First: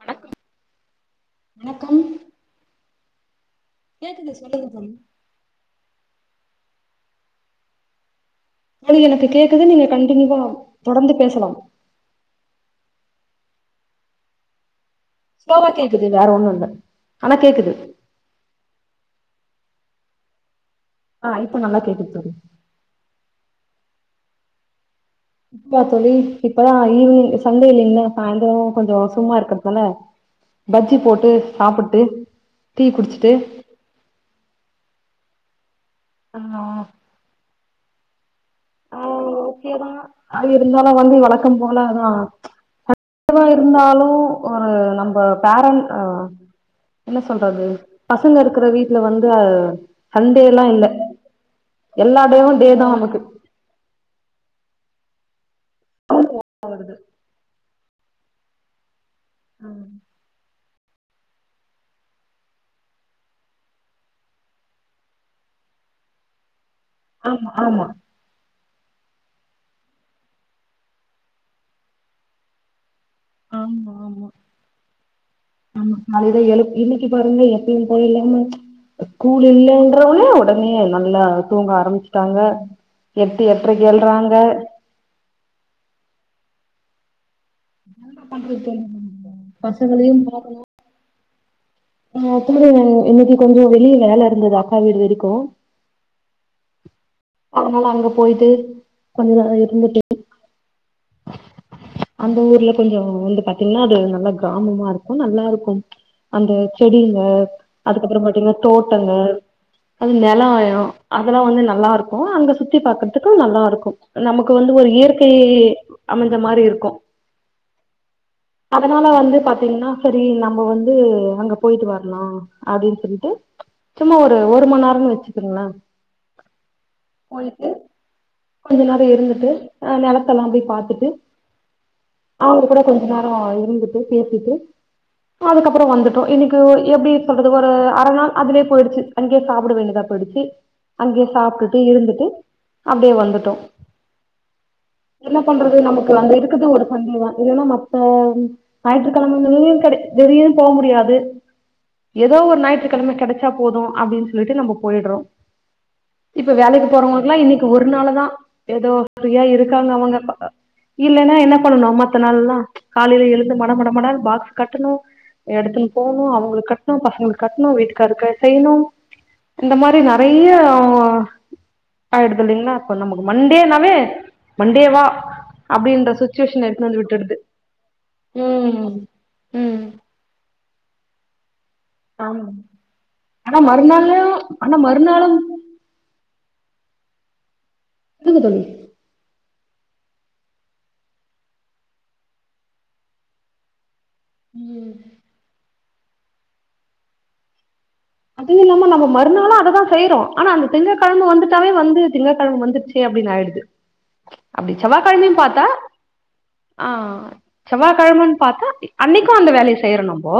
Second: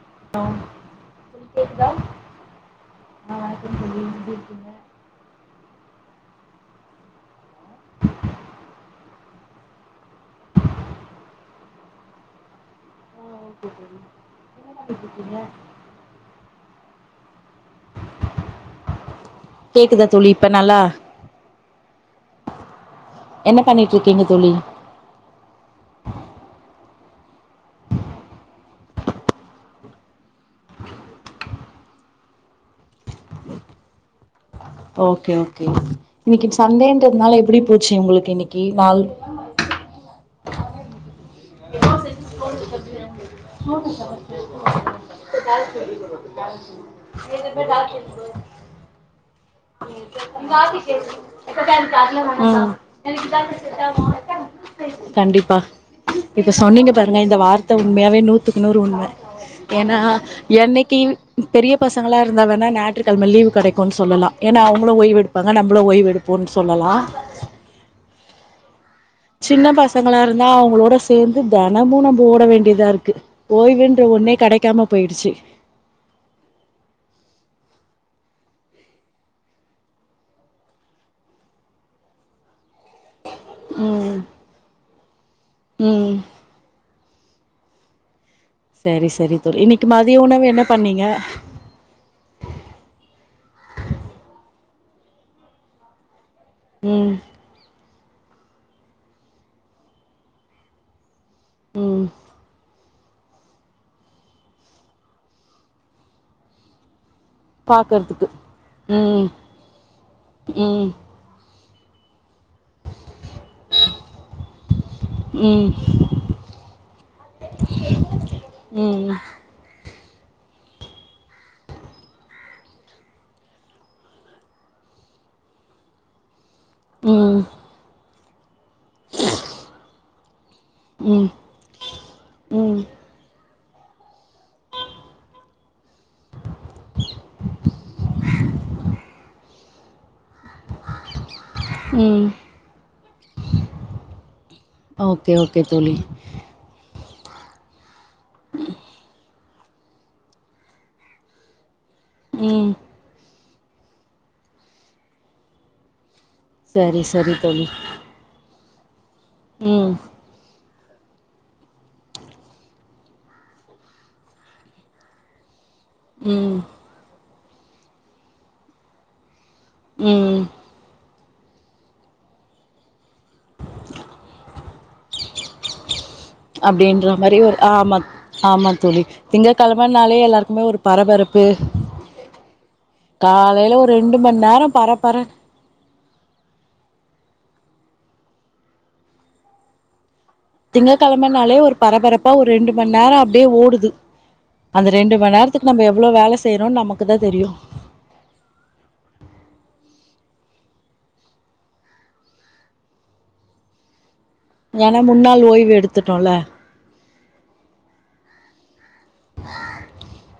வணக்கம் அ வணக்கம் தோழி எப்டி கேக்குது சொல்லுங்க இருக்கீங்க தோழி அ எனக்கு கேக்குது நீங்க கண்டினியூவா தொடர்ந்து பேசலா அ ஓகே தோழி [unintelligible] ஸ்லோவா கேக்குது வேற ஒண்ணு இல்ல ஆனா கேக்குது கேக்குதா தோழி இப்ப நல்லா ஆ இப்ப நல்ல கேக்குது தோழி என்ன பண்ணிட்டு இருக்கீங்க தோழி இப்பயா தோழி இப்பதா வந்து ஈவ் சண்டே இல்லைங்களா சாய்ந்தரம் கொஞ்சோ சும்மா இருக்கறதுனால பஜ்ஜி போட்டு சாப்பிட்டு டீ குடிச்சிட்டு ஓகே ஓகே ஆ இன்னைக்கு சண்டேன்றதுனால எப்டி போச்சு உங்களுக்கு இன்னைக்கு நாள் இரு இருந்தாலு வந்து வழக்கம் போல அதா ப்றோ இருந்தாலு ஒரு நம்ம பாரம் ஆமா என்ன சொல்றது பசங்க இருக்கற வீட்ல வந்து ம் சண்டேல்லா இல்ல எல்லா டேயு டேதா நமக்கு கண்டிப்பா இப்ப சொன்னீங்க பாருங்க இந்த வார்த்த உண்மையா வே நூத்துக்கு நூறு உண்ம ஏன்னா ஆமா என்னைக்கு பெரிய பசங்களா இருந்தா வேணா ஞாயிற்றுக்கிழம லீவு கெடைக்குன்னு சொல்லலா ஏன்னா அவுங்களு ஓய்வு எடுப்பாங்க நம்மள ஓய்வு எடுப் போன் சொல்லலா ஆமா ஆமா சின்ன பசங்களா இருந்தா அவங்களோட சேந்து தெனமு நம்ம ஓட வேண்டியதா இருக் கு ஆமா ஓய்வுன்ற ஆமா ஒன்னே கெடைக்காம போய்டுச்சு ஆமா தா எல இலக்கி பாருங்க எப்பயு போய்ருலானு ஸ்கூல் இல்லைன்றவனே ஒடனே நல்லா தூங்க ஆரம்பிச்சுட்டாங்க எட்டு எட்ரைக்கு ம் எள்றாங்க ம் என்னங்க பண்றது சொல்லுங்க. சரி சரி தோழி இன்னைக்கு பசங்களையும் மதிய உணவு என்ன பண்ணீங்க [unintelligible] இன்னைக்கி கொஞ்சோ வெளில வேல இருந்தது அக்கா வீடு வரைக்கு ம் அதனால அங்க போயிட்டு கொஞ்ச நேரோ இருந்துட்டு ம் அந்த ஊர்ல கொஞ்சோ வந்து பாத்தீங்கன்னா அது நல்ல கிராமமா இருக்கு நல்லா இருக்கு அந்த செடிங்க அதுக்கப்பற பாக்கறதுக்கு பாத்தீங்கன்னா தோட்டங்க ம் அது நில ஆயோ ம் அதெல்லா வந்து நல்லா இருக்கு அங்க சுத்தி பாக்கறதுக்கு நல்லா இருக்கு நமக்கு வந்து ஒரு இயற்கையை ம் அமஞ்ச மாரி இருக்கு அதனால ம் வந்து பாத்தீங்கன்னா செரி நம்ம வந்து அங்க போயிட்டு வர்லா அப்டின்னு சொல்லிட்டு சும்மா ஒரு மணி நேர வச்சுக்கங்களே ம் போயிட்டு கொஞ்ச நேர இருந்துட்டு அ நிலத்தல்லா அப்டி பாத்துட்டு ம் அவங்க கூட ம் கொஞ்ச நேர இருந்துட்டு பேசிட்டு அதுக்கப்பற வந்துட் இன்னைக்கு எப்டி சொல்றது ஒரு அரநாள் அதுலே போயிடுச்சு அங்கேயே சாப்ட வேண்டியதா போயிடுச்சு அங்கேயே சாப்ட்டுட்டு இருந்துட்டு ம் அப்டியே வந்துட்டோ ஓகே என்ன ஓகே பண்றது தோழி நமக்கு அங்க இருக்குது ஒரு சண்டேதா இல்லைன்னா மத்த ஞாயிற்றுக்கிழங்றது கெட வெளியு போ முடியாது எதோ ஒரு ம் ஞாயிற்றுக்கிழம கெடச்சா போது அப்டின்னு சொல்லிட்டு நம்ம போயிடுறோ இப்ப வேலைக்கி சரி சரி போறவங்கல்லா இன்னைக்கி தோழி ஒரு நாளதா ஏதோ ஃப்ரீயா இருக்காங்க ம் அவங்க இல்லைன்னா என்ன பண்ணனு மத்த நாள்ல்லா காலையில எழுந்து மட மடண்ணு பாக்ஸ் கட்டணு எடுத்துன்னு போணு ம் அவங்ளுக்கு கட்ணு பசங்களுக்கு கட்ணு வீட்டுக்காருக்கு செய்யணு இந்த மாரி ம் நெறைய ஆ வ வ ஆயிடுதில்லைங்ளா அப்போ நமக்கு மண்டே நாவே மண்டேவா அப்படின்ற சுச்சுவேஷன் எடுத்துன்னு வந்து அப்டின்ற விட்டுடுது மாரி ஒரு ஆமா ஆமா ம் தோழி திங்க ம் கிழமனாலே எல்லாருக்குமே ஒரு பரபரப்பு ஆமா ஆனா காலையில ஒரு ரெண்டு மறுநாளு மண் நேர ஆனா பரப்பர மறுநாளும் சொல்லுங்க தோழி திங்க கிழமனாலே ஒரு பரபரப்பா ஒரு ரெண்டு மண் நேர அப்டியே ஓடுது ம் அந்த ரெண்டு மண் நேரத் துக்கு நம்ம எவ்ள வேல செய்யறோம்னு நமக்கு தா தெரியு அதுவு இல்லாம நம்ம மறுநாளு அததா செய்றோ ஆனா அந்த திங்கக்கிழம வந்துட்டாவே வந்து திங்கக்கிழம வந்துருச்சு அப்டின்னு ஆயிடுது அப்டி ஏன்னா செவ்வாய்கிழமையு முன்னாள் பாத்தா ஓய்வு எடுத்துட்டோல்ல ஆ செவ்வாய் கிழமன்னு பாத்தா இ அன்னைக்கு அந்த வேலைய செய்யறோ நம்போ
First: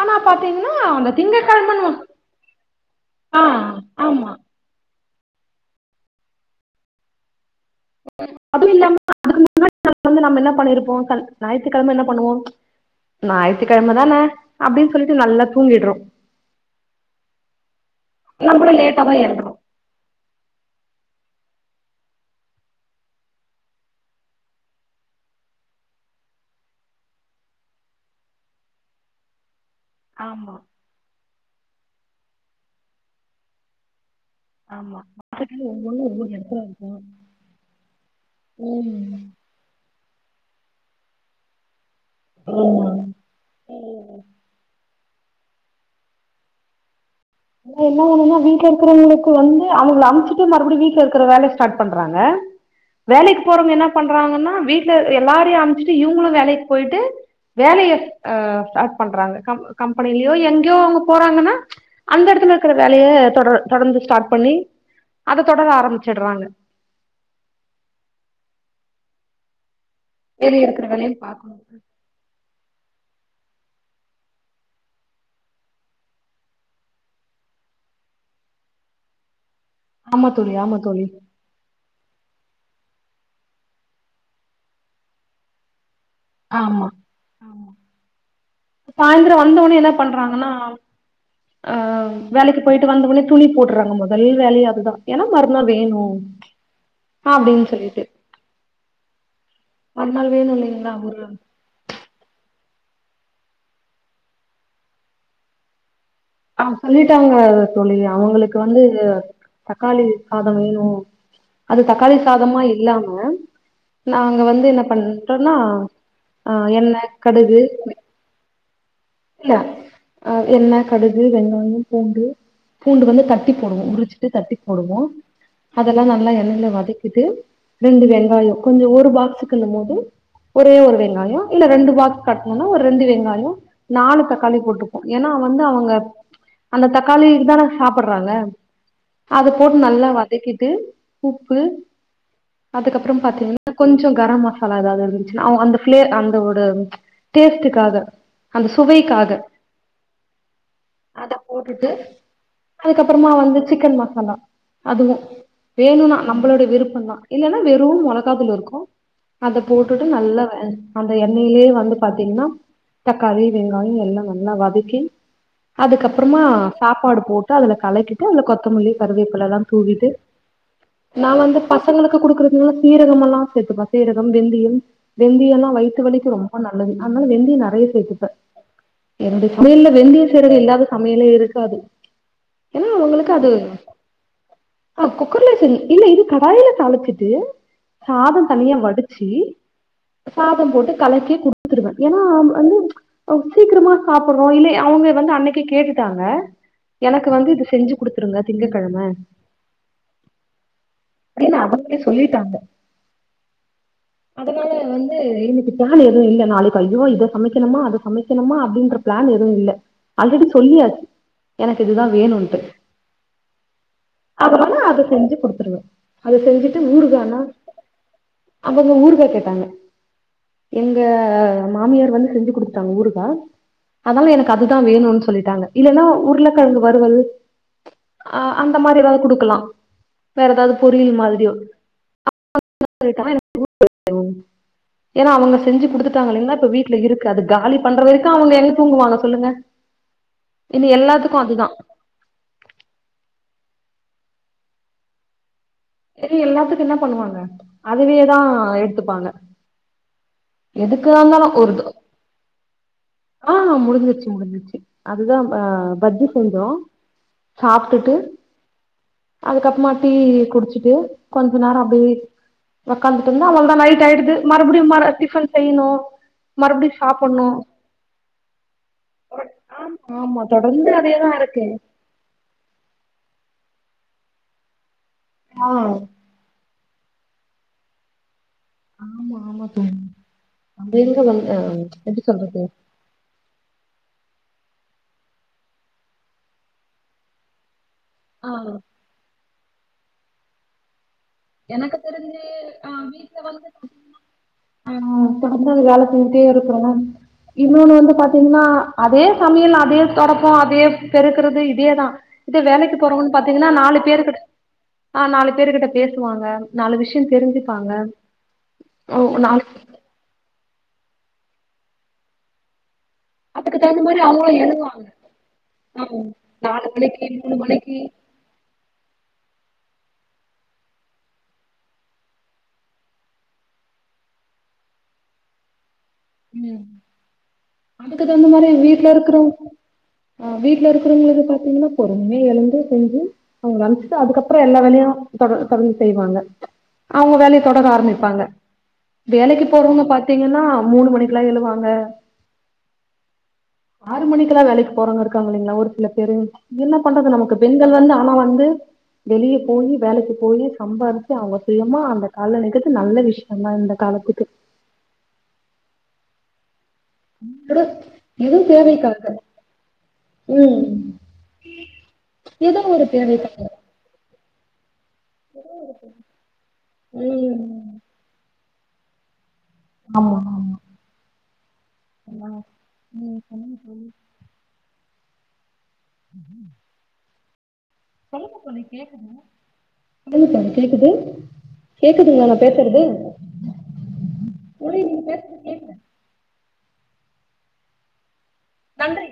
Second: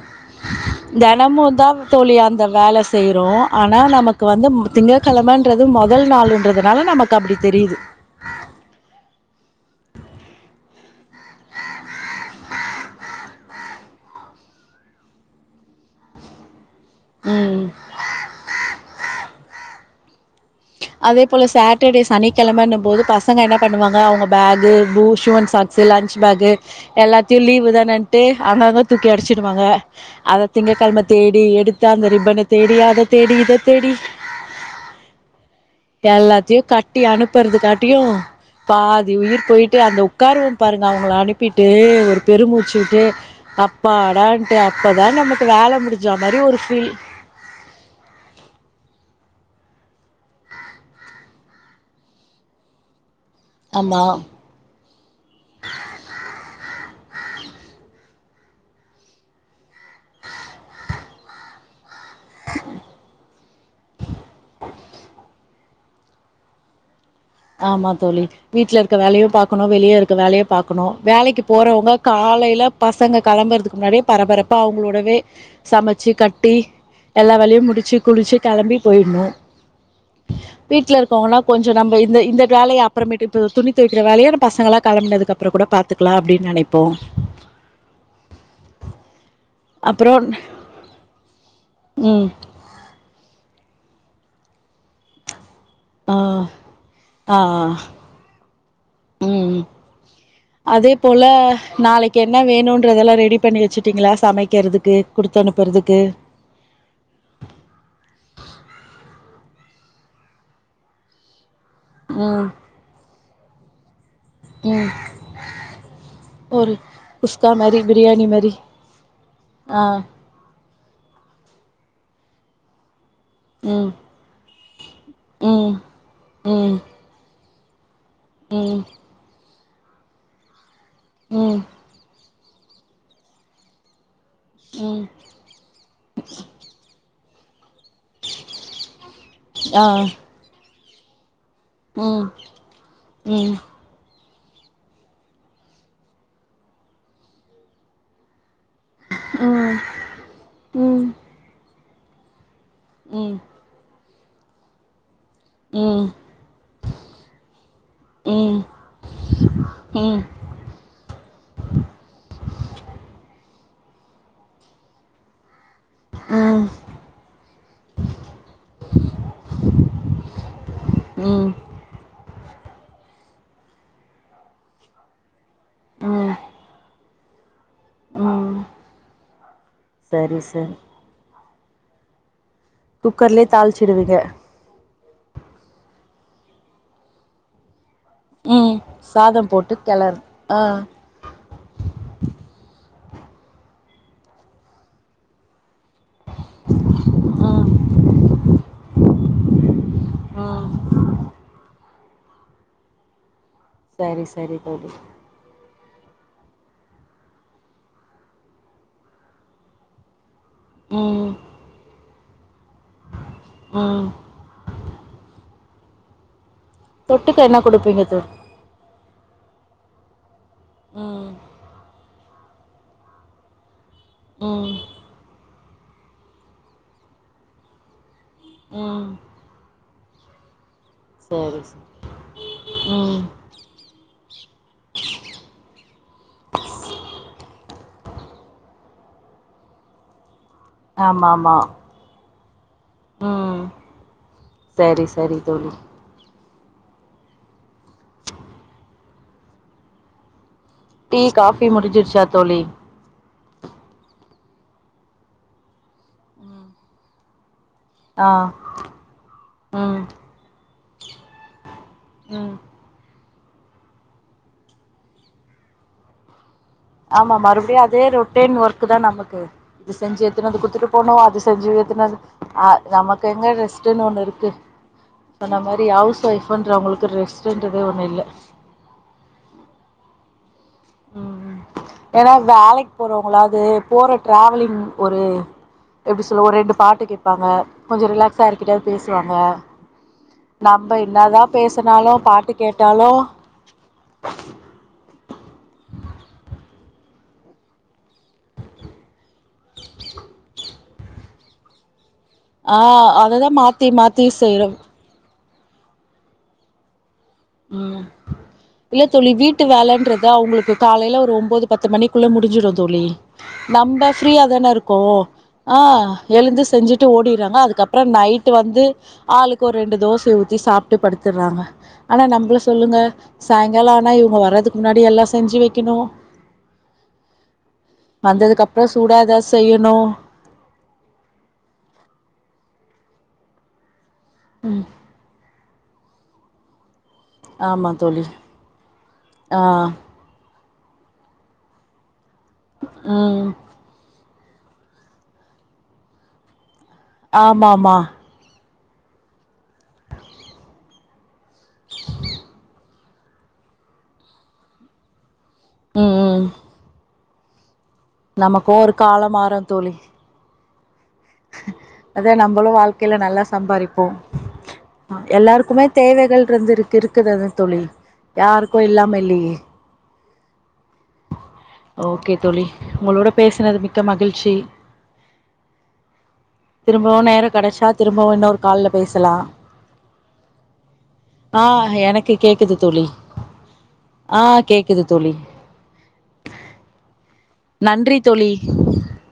ஆனா பாத்தீங்கன்னா அந்த தினமுந்தா திங்கக்கெழமன்னு தோழி அந்த வேல செய்யிறோ ஆ ஆனா நமக்கு ஆமா வந்து திங்கக் கிழமன்றது மொதல் நாள்ன்றதுனால நமக்கு அப்டி தெரியுது அதுவு இல்லாம அதுக்கு முன்னாடி வந்து நம்ம என்ன பண்ணிருப்போ ஞாயிற்றுக்கிழம என்ன பண்ணுவோ ஞாயித்துகிழம தானே அப்டின்னு சொல்லிட்டு நல்லா தூங்கிடுறோ ம் நம்மளு லேட்டா தா எழுந்துவோ அதேபோ சாட்டர்டே சனிக்கிழமன்னு போது பசங்க என்ன பண்ணுவாங்க அவுங்க bag boots shoe and sock lunch bag எல்லாத்தையு லீவு தானேன்ட்டு அங்கங்க தூக்கி அடிச்சிடுவாங்க ஆமா அத திங்ககிழம தேடி எடுத்து அந்த ரிப்பன தேடி அத தேடி இத தேடி ஆமா அதுக்குனு [unintelligible] எல்லாத்தையு கட்டி அனுப்புறதுக்காட்டியு பாதி உயிர் போயிட்டு அந்த உக்காருவோ பாருங்க அவங்கள அனுப்பிட்டு ஒரு பெரு ஆமா ஆனா மூச்சுவிட்டு அப் அப்படான்ட்டு அப்பதா நமக்கு வேல முடிஞ்ச மாரி ஒரு ஃபீல் இதுல என்ன ஒண்ணுனா வீட்ல இருக்கிறவங்களுக்கு வந்து அவுங்கள அம்ச்சுட்டு மறுபடியு வீட்ல இருக்கற வேலைய ஸ்டார்ட் பண்றாங்க வேலைக்கு போறவங்க என்னா ஆமா பண்றாங்கன்னா வீட்ல எல்லாரையு அம்ச்சுட்டு இவங்களு வேலைக்கு போயிட்டு வேலைய அ ஸ்டார்ட் பண்றாங்க க கம்பெனிலயோ எங்கயோ அவங்க போறாங்கன்னா அந்த எடத்துல இருக்கற வேலைய தொடர் தொடந்து ஸ்டார்ட் பண்ணி அத தொடர ஆரம்பிச்சிர்றாங்க ஆமா தோழி வீட்ல இருக்க வேலயு பாக்கணு வெளிய இருக்க வேலையு வெளிய இருக்கிற பாக்கணு வேலையு வேலைக்கு பாக்கணு போறவங்க காலைல பசங்க கெளம்பறதுக்கு முன்னாடியே பரபரப்பா அவங்களோடவே சமைச்சு கட்டி எல்லா வேலையு முடிச்சு குளிச்சு கிளம்பி போயிட்ணு ஆமா தோழி ஆமா வீட்ல தோழி இருக்கவங்கன்னா கொஞ்ச நம்ம இந்த இந்த வேலைய அப்பறமேட்டு துணி தொவைக்கிற வேலைய பசங்களா கெளம்பனதுக்கு அப்பறோ கூட பாத் துக்லா அப்டின் நெனைப்போ ஆமா சாயந்தர வந்தவுன்னே என்ன அப்புறோ பண்றாங்கன்னா அ ம். வேலைக் கு போயிட்டு வந்தவுன்னே துணி போட்றாங்க மொதல் வேலையே அதுதா ஏனா மறுநாள் வேணு ஆ. ஆ. அப்டின் சொல்லிட்டு ம் ம் மறுநாள் வேணு அதே இல்லைங்களா போல ஒரு நாளைக் கு என்ன வேணுன்றதெல்லா ரெடி பண்ணி வச்சுட்டிங்களா சமைக்கிறதுக்கு குடுத்து அனுப்பறதுக்கு அவ் சொல்லிட்டாங்க தோழி அவுங்களுக்கு வந்து தக்காளி சாத வேணு அது தக்காளி ம். சாதமா இல்லாம நாங்க வந்து என்ன ம் பண்றோனா அ ஒரு எண்ணெ குஸ்கா கடுகு மாரி பிரியாணி மாரி இல்ல ஆ அ எண்ணெ கடுகு வெங்காயோ பூண்டு பூண்டு வந்து த ட்டி போடுவோ ம் உரிச்சிட்டு தட்டி போடுவோ ம் அதல்லா நல்லா எண்ணெயில ம் வதக்கிட்டு ரெண்டு வெங் காயோ கொஞ்ச ம் ஒரு பாக்ஸ்க்குனும் போது ஒரே ஒரு வெங்காயோ ம் ம் இல்ல ரெண்டு பாக்ஸ் கட்ணுனா ஒரு ரெண்டு வெங்காயோ நாலு தக்காளி போட்டுப்போ ஏன்னா வந்து அவுங்க அந்த தக்காளிக்கு தான சாப்பர்றாங்க அது போட்டு ஆ நல்லா வத க்கிட்டு உப்பு ம் அதுக்கப்றோ ம் ம் பாத்திங்னா கொஞ்சோ கரம் மசாலா ஏதாவது இருந்துச்சுனா அந்த ஃபிளே அந்த ஒரு டேஸ்ட்டுக்காக அந்த சுவைக்காக ம் ம் ம் ம் அத போட்டுட்டு அதுக்கப்பறமா ம் வந்து சிக்கன் மசாலா அதுவு வேணுனா நம்மளோட விருப்பந்தா இல்லன்னா வெறு மொளகா தூள் இருக்கு அத போட்டுட்டு ம் ம் நல்லா வெ அந்த எண்ணெலயே வந்து பாத்தீங்னா தக்காளி வெங்காயோ எல்லா நல்லா வதக்கி அதுக்கப்பறமா சாப்பாடு போட்டு அதுல கலக்கிட்டு அதுல கொத்தமல்லி கருவேப்பிலல்லா தூவிட்டு நா ம் வந்து பசங்களுக்கு குடுக்கறதுனால சீரகமல்லா சேத்துப்ப சீரகம் வெந்தியம் வெந்தியல்லா வயித்து வலிக்கு ரொம்ப நல்லது அதனால வெந்திய நெறைய சேத்துப்ப ம் என்னுடைய சமயல்ல வெந்திய சரி சீரக சரி இல்லாத சமையலே இருக்காது ஏன்னா அவுங்களுக்கு குக்கர்லயே அது தாளிச்சிடுவீங்க ஆ குக்கர்லே சரி இல்ல இது கடாயில தாளிச்சிட்டு சாதம் ம் தனியா வடிச்சு சாதம் போட்டு கெளறு ஆ சாதம் போட்டு கலக்கி குடுத்துருவே ஏனா வந்து அவுங் சீக்கிரமா சாப்பர்றோ இல்லை அவுங்க வந்து அன்னைக்கே கேட் டாங்க எனக்கு வந்து ம் இது செஞ்சு குடுத்துருங்க திங்க கெழம ஆ அப்டினு அவுங்களே சொல்லிட்டாங்க சரி சரி அதனால தோழி வந்து க்கு இன்னைக்கு பிளான் எது இல்ல நாளைக்கு அய்யோ இத சமைக்கணுமா அத சமைக்கணுமா அப்டின்ற பிளான் எது இல்ல ஆல்ரெடி சொல்லியாச்சு ம் எனக்கு இதுதா வேணும்ன்ட்டு ஆ அதனால அத செஞ்சு குடுத்துருவே அத செஞ்சுட்டு ஊருகானா தொட்டுக்க என்ன குடுப்பீங்க தோழி அவங்க ஊருகா கேட்டாங்க எங்க ம் மாமியார் வந்து செஞ்சு குடுத்துட்டாங்க ஊருகா அதனால எனக்கு ம் அதுதா வேணும்னு சொல்லிட்டாங்க இல்லன்னா உருளக்கெழங்கு வருவல் அ அந்த மாரி ம் ஏதாவது குடுக்கலா வேற ஏதாவது பொரியல் மாதிரியோ சரி [inaudible] சரி [unintelligible] ம் ஏன்னா அவங்க [inaudible] ஏன்னா அவங்க செஞ்சு குடுத்துட்டாங்க இல்லிங்கலையா இப்ப வீட்ல இருக் காது காலி பண்ற வரைக்கு அவங்க எப்டி தூங்குவாங்க சொல்லுங்க ஏன எல்லாத்துக்கு அதுதா ஆ சரி சரி தோழி ஏ எல்லாத்துக்கு என்ன பண்ணுவாங்க அதுவேதா எடுத்துப்பாங்க எதுக்காருந்தாலு ஒருது ச்சா தோழி ஆ முடிஞ்சிருச்சு முடிஞ்சிருச்சு அதுதா அ பஜ்ஜி செஞ்சோ ம் சாப் போட்டு ஆ அதுக்கப்பமா ம் டீ குடிச்சுட்டு கொஞ்ச நேர அப்டியே ம் ஒக்காந்துட்டோம்னா அவளதா நைட் ஆயிடுது மறுபடியு மாறா டிஃபன் செய்யணு மறுபடியு ஆமா சாப்புட்ணு மறுபடியு அதே ரொட்டேன் ஒர்க்குதா நமக் இது ஆமா செஞ்சு ஆமா எத்துனு வந்து குத்துட்டு தொடர்ந்து போனு அதேதா அது இருக்கு செஞ்சு எத்துனு வந் அ நமக்கு எங்க ரெஸ்ட்டுன்னு ஒண்ணு இருக்கு சொன்ன ஆ மாரி ஹவுஸ் ஒய்ஃப் பண்றவங்களுக்கு ரெஸ்ட்ன்றதே ஒன்னுல்ல ஆமா ஆமா தோழி எங்க வந்து எப்டி சொல்றது போறாங்களா அது போற டிராவலிங் ஒரு எப்டி சொல்ல ஒரு ரெண்டு பாட்டு கேட் பாங்க கொஞ்சம் ரிலாக்ஸா ஆ யாருகிட்டயாவது பேசுவாங்க நம்ம என்னாதான் எனக்கு தெரிஞ்சு அ வீட்ல வந்து ஆ தொடர்ந்து அது வேல செஞ்சிக்கிட்டே இருக்றோ இன்னொன்னு வந்து பாத்தீங்கன்னா அதே சமையல் அதே தொடப்ப அதே பெருக்குறது இதேதா இத ஆ வேலைக்கு போறோங்கன்னு அததா பாத்தீங்கன்னா மாத்தி நாலு பேரு மாத்தி கிட்ட செய்றோ ஆ நாலு பேரு கிட்ட பேசுவாங்க நாலு விஷய தெரிஞ்சு ம் இல்ல தோழி வீட்டு வேலன்றது அவங்களுக்கு காலையில ஒரு ஒம்போது பத்து மணிக்குள்ள முடிஞ்சிடு தோழி அதுக்கு தகுந்த நம்ம மாரி ஃப்ரீயா அவங்களு தான எழுவாங்க இருக்கோ ஆ எழுந்து நாலு செஞ்சுட்டு மணிக்கு மூணு ஓடிறாங்க மணிக்கு அதுக்கப்பறம் நைட்டு வந்து ஆளுக்கு ஒரு ரெண்டு தோசையை ஊத்தி சாப்ட்டு படுத்துடுறாங்க ஆனா நம்மள சொல்லுங்க சாயங்காலா ஆனா இவங்க வர்றதுக்கு முன்னாடி எல்லா செஞ்சு வைக்கணு ம் அதுக்கு தகுந்த வந்ததுக்கு மாரி அப்புற வீட்ல சூடா இருக்கிறோ ஏதாவது செய்யணு ஆ வீட்ல இருக்கிறவங்களுக்கு பாத்தீங்கன்னா பொறுமையா எழுந்து செஞ்சு அவங்க அமிச்சிட்டு அதுக்கப்பற எல்லா வேலையு தொடர் தொடந்து செய்வாங்க அவங்க வேலையை தொடர ஆமா தோழி ஆரம்பிப்பாங்க ஆ வேலைக்கு போறவங்க பாத் பாத்தீங்கன்னா மூணு மணிக்குல்லா எழுவாங்க ம் ஆறு மணிக்குல்லா வேலைக்கு போறவங்க இருக்காங்க இலைங்களா ஒரு சில பேரு என்ன பண்றது நமக்கு ஆமா பெண்கள் ஆமா வந்து ஆனா வந்து வெளியே போய் வேலைக்கு போய் சம்பாதிச்சு அவங்க சுயமா அந்த கால்ல நிக்கத் நல்ல விஷயந்தா இந்த காலத்துக்கு ம் ம் உடு எதுவு நமக்கு ஒரு தேவைக்காக காலம் மாறு ம் அதே நம்பளு ஏதோ ஒரு வாழ்க்கையில நல்லா தேவைக்காக சம்பாரிப்போம் எல்லாருக்குமே தேவைகள் இருந்துருக்கு இருக்குது அது ம் தோழி யாருக்கு இல்லாம இல்லையே ஆஹ ஓகே தோழி உங்களோட ம் சொல்லுங்க பேசுனது மிக்க தோழி மகிழ்ச்சி திரும்பவு நேரோ கெடைச்சா திரும்பவு இன்னொரு சொல்லுங்க தோழி கால்ல கேக்குது பேசலா சொல்லுங்க தோழி கேக்குது ஆ எனக்கு கேக்குதுங்களா நா கேக்குது பேசுறது தோழி ஆ கேக்குது நீங்க தோழி பேசுறது நன்றி தோழி நன்றி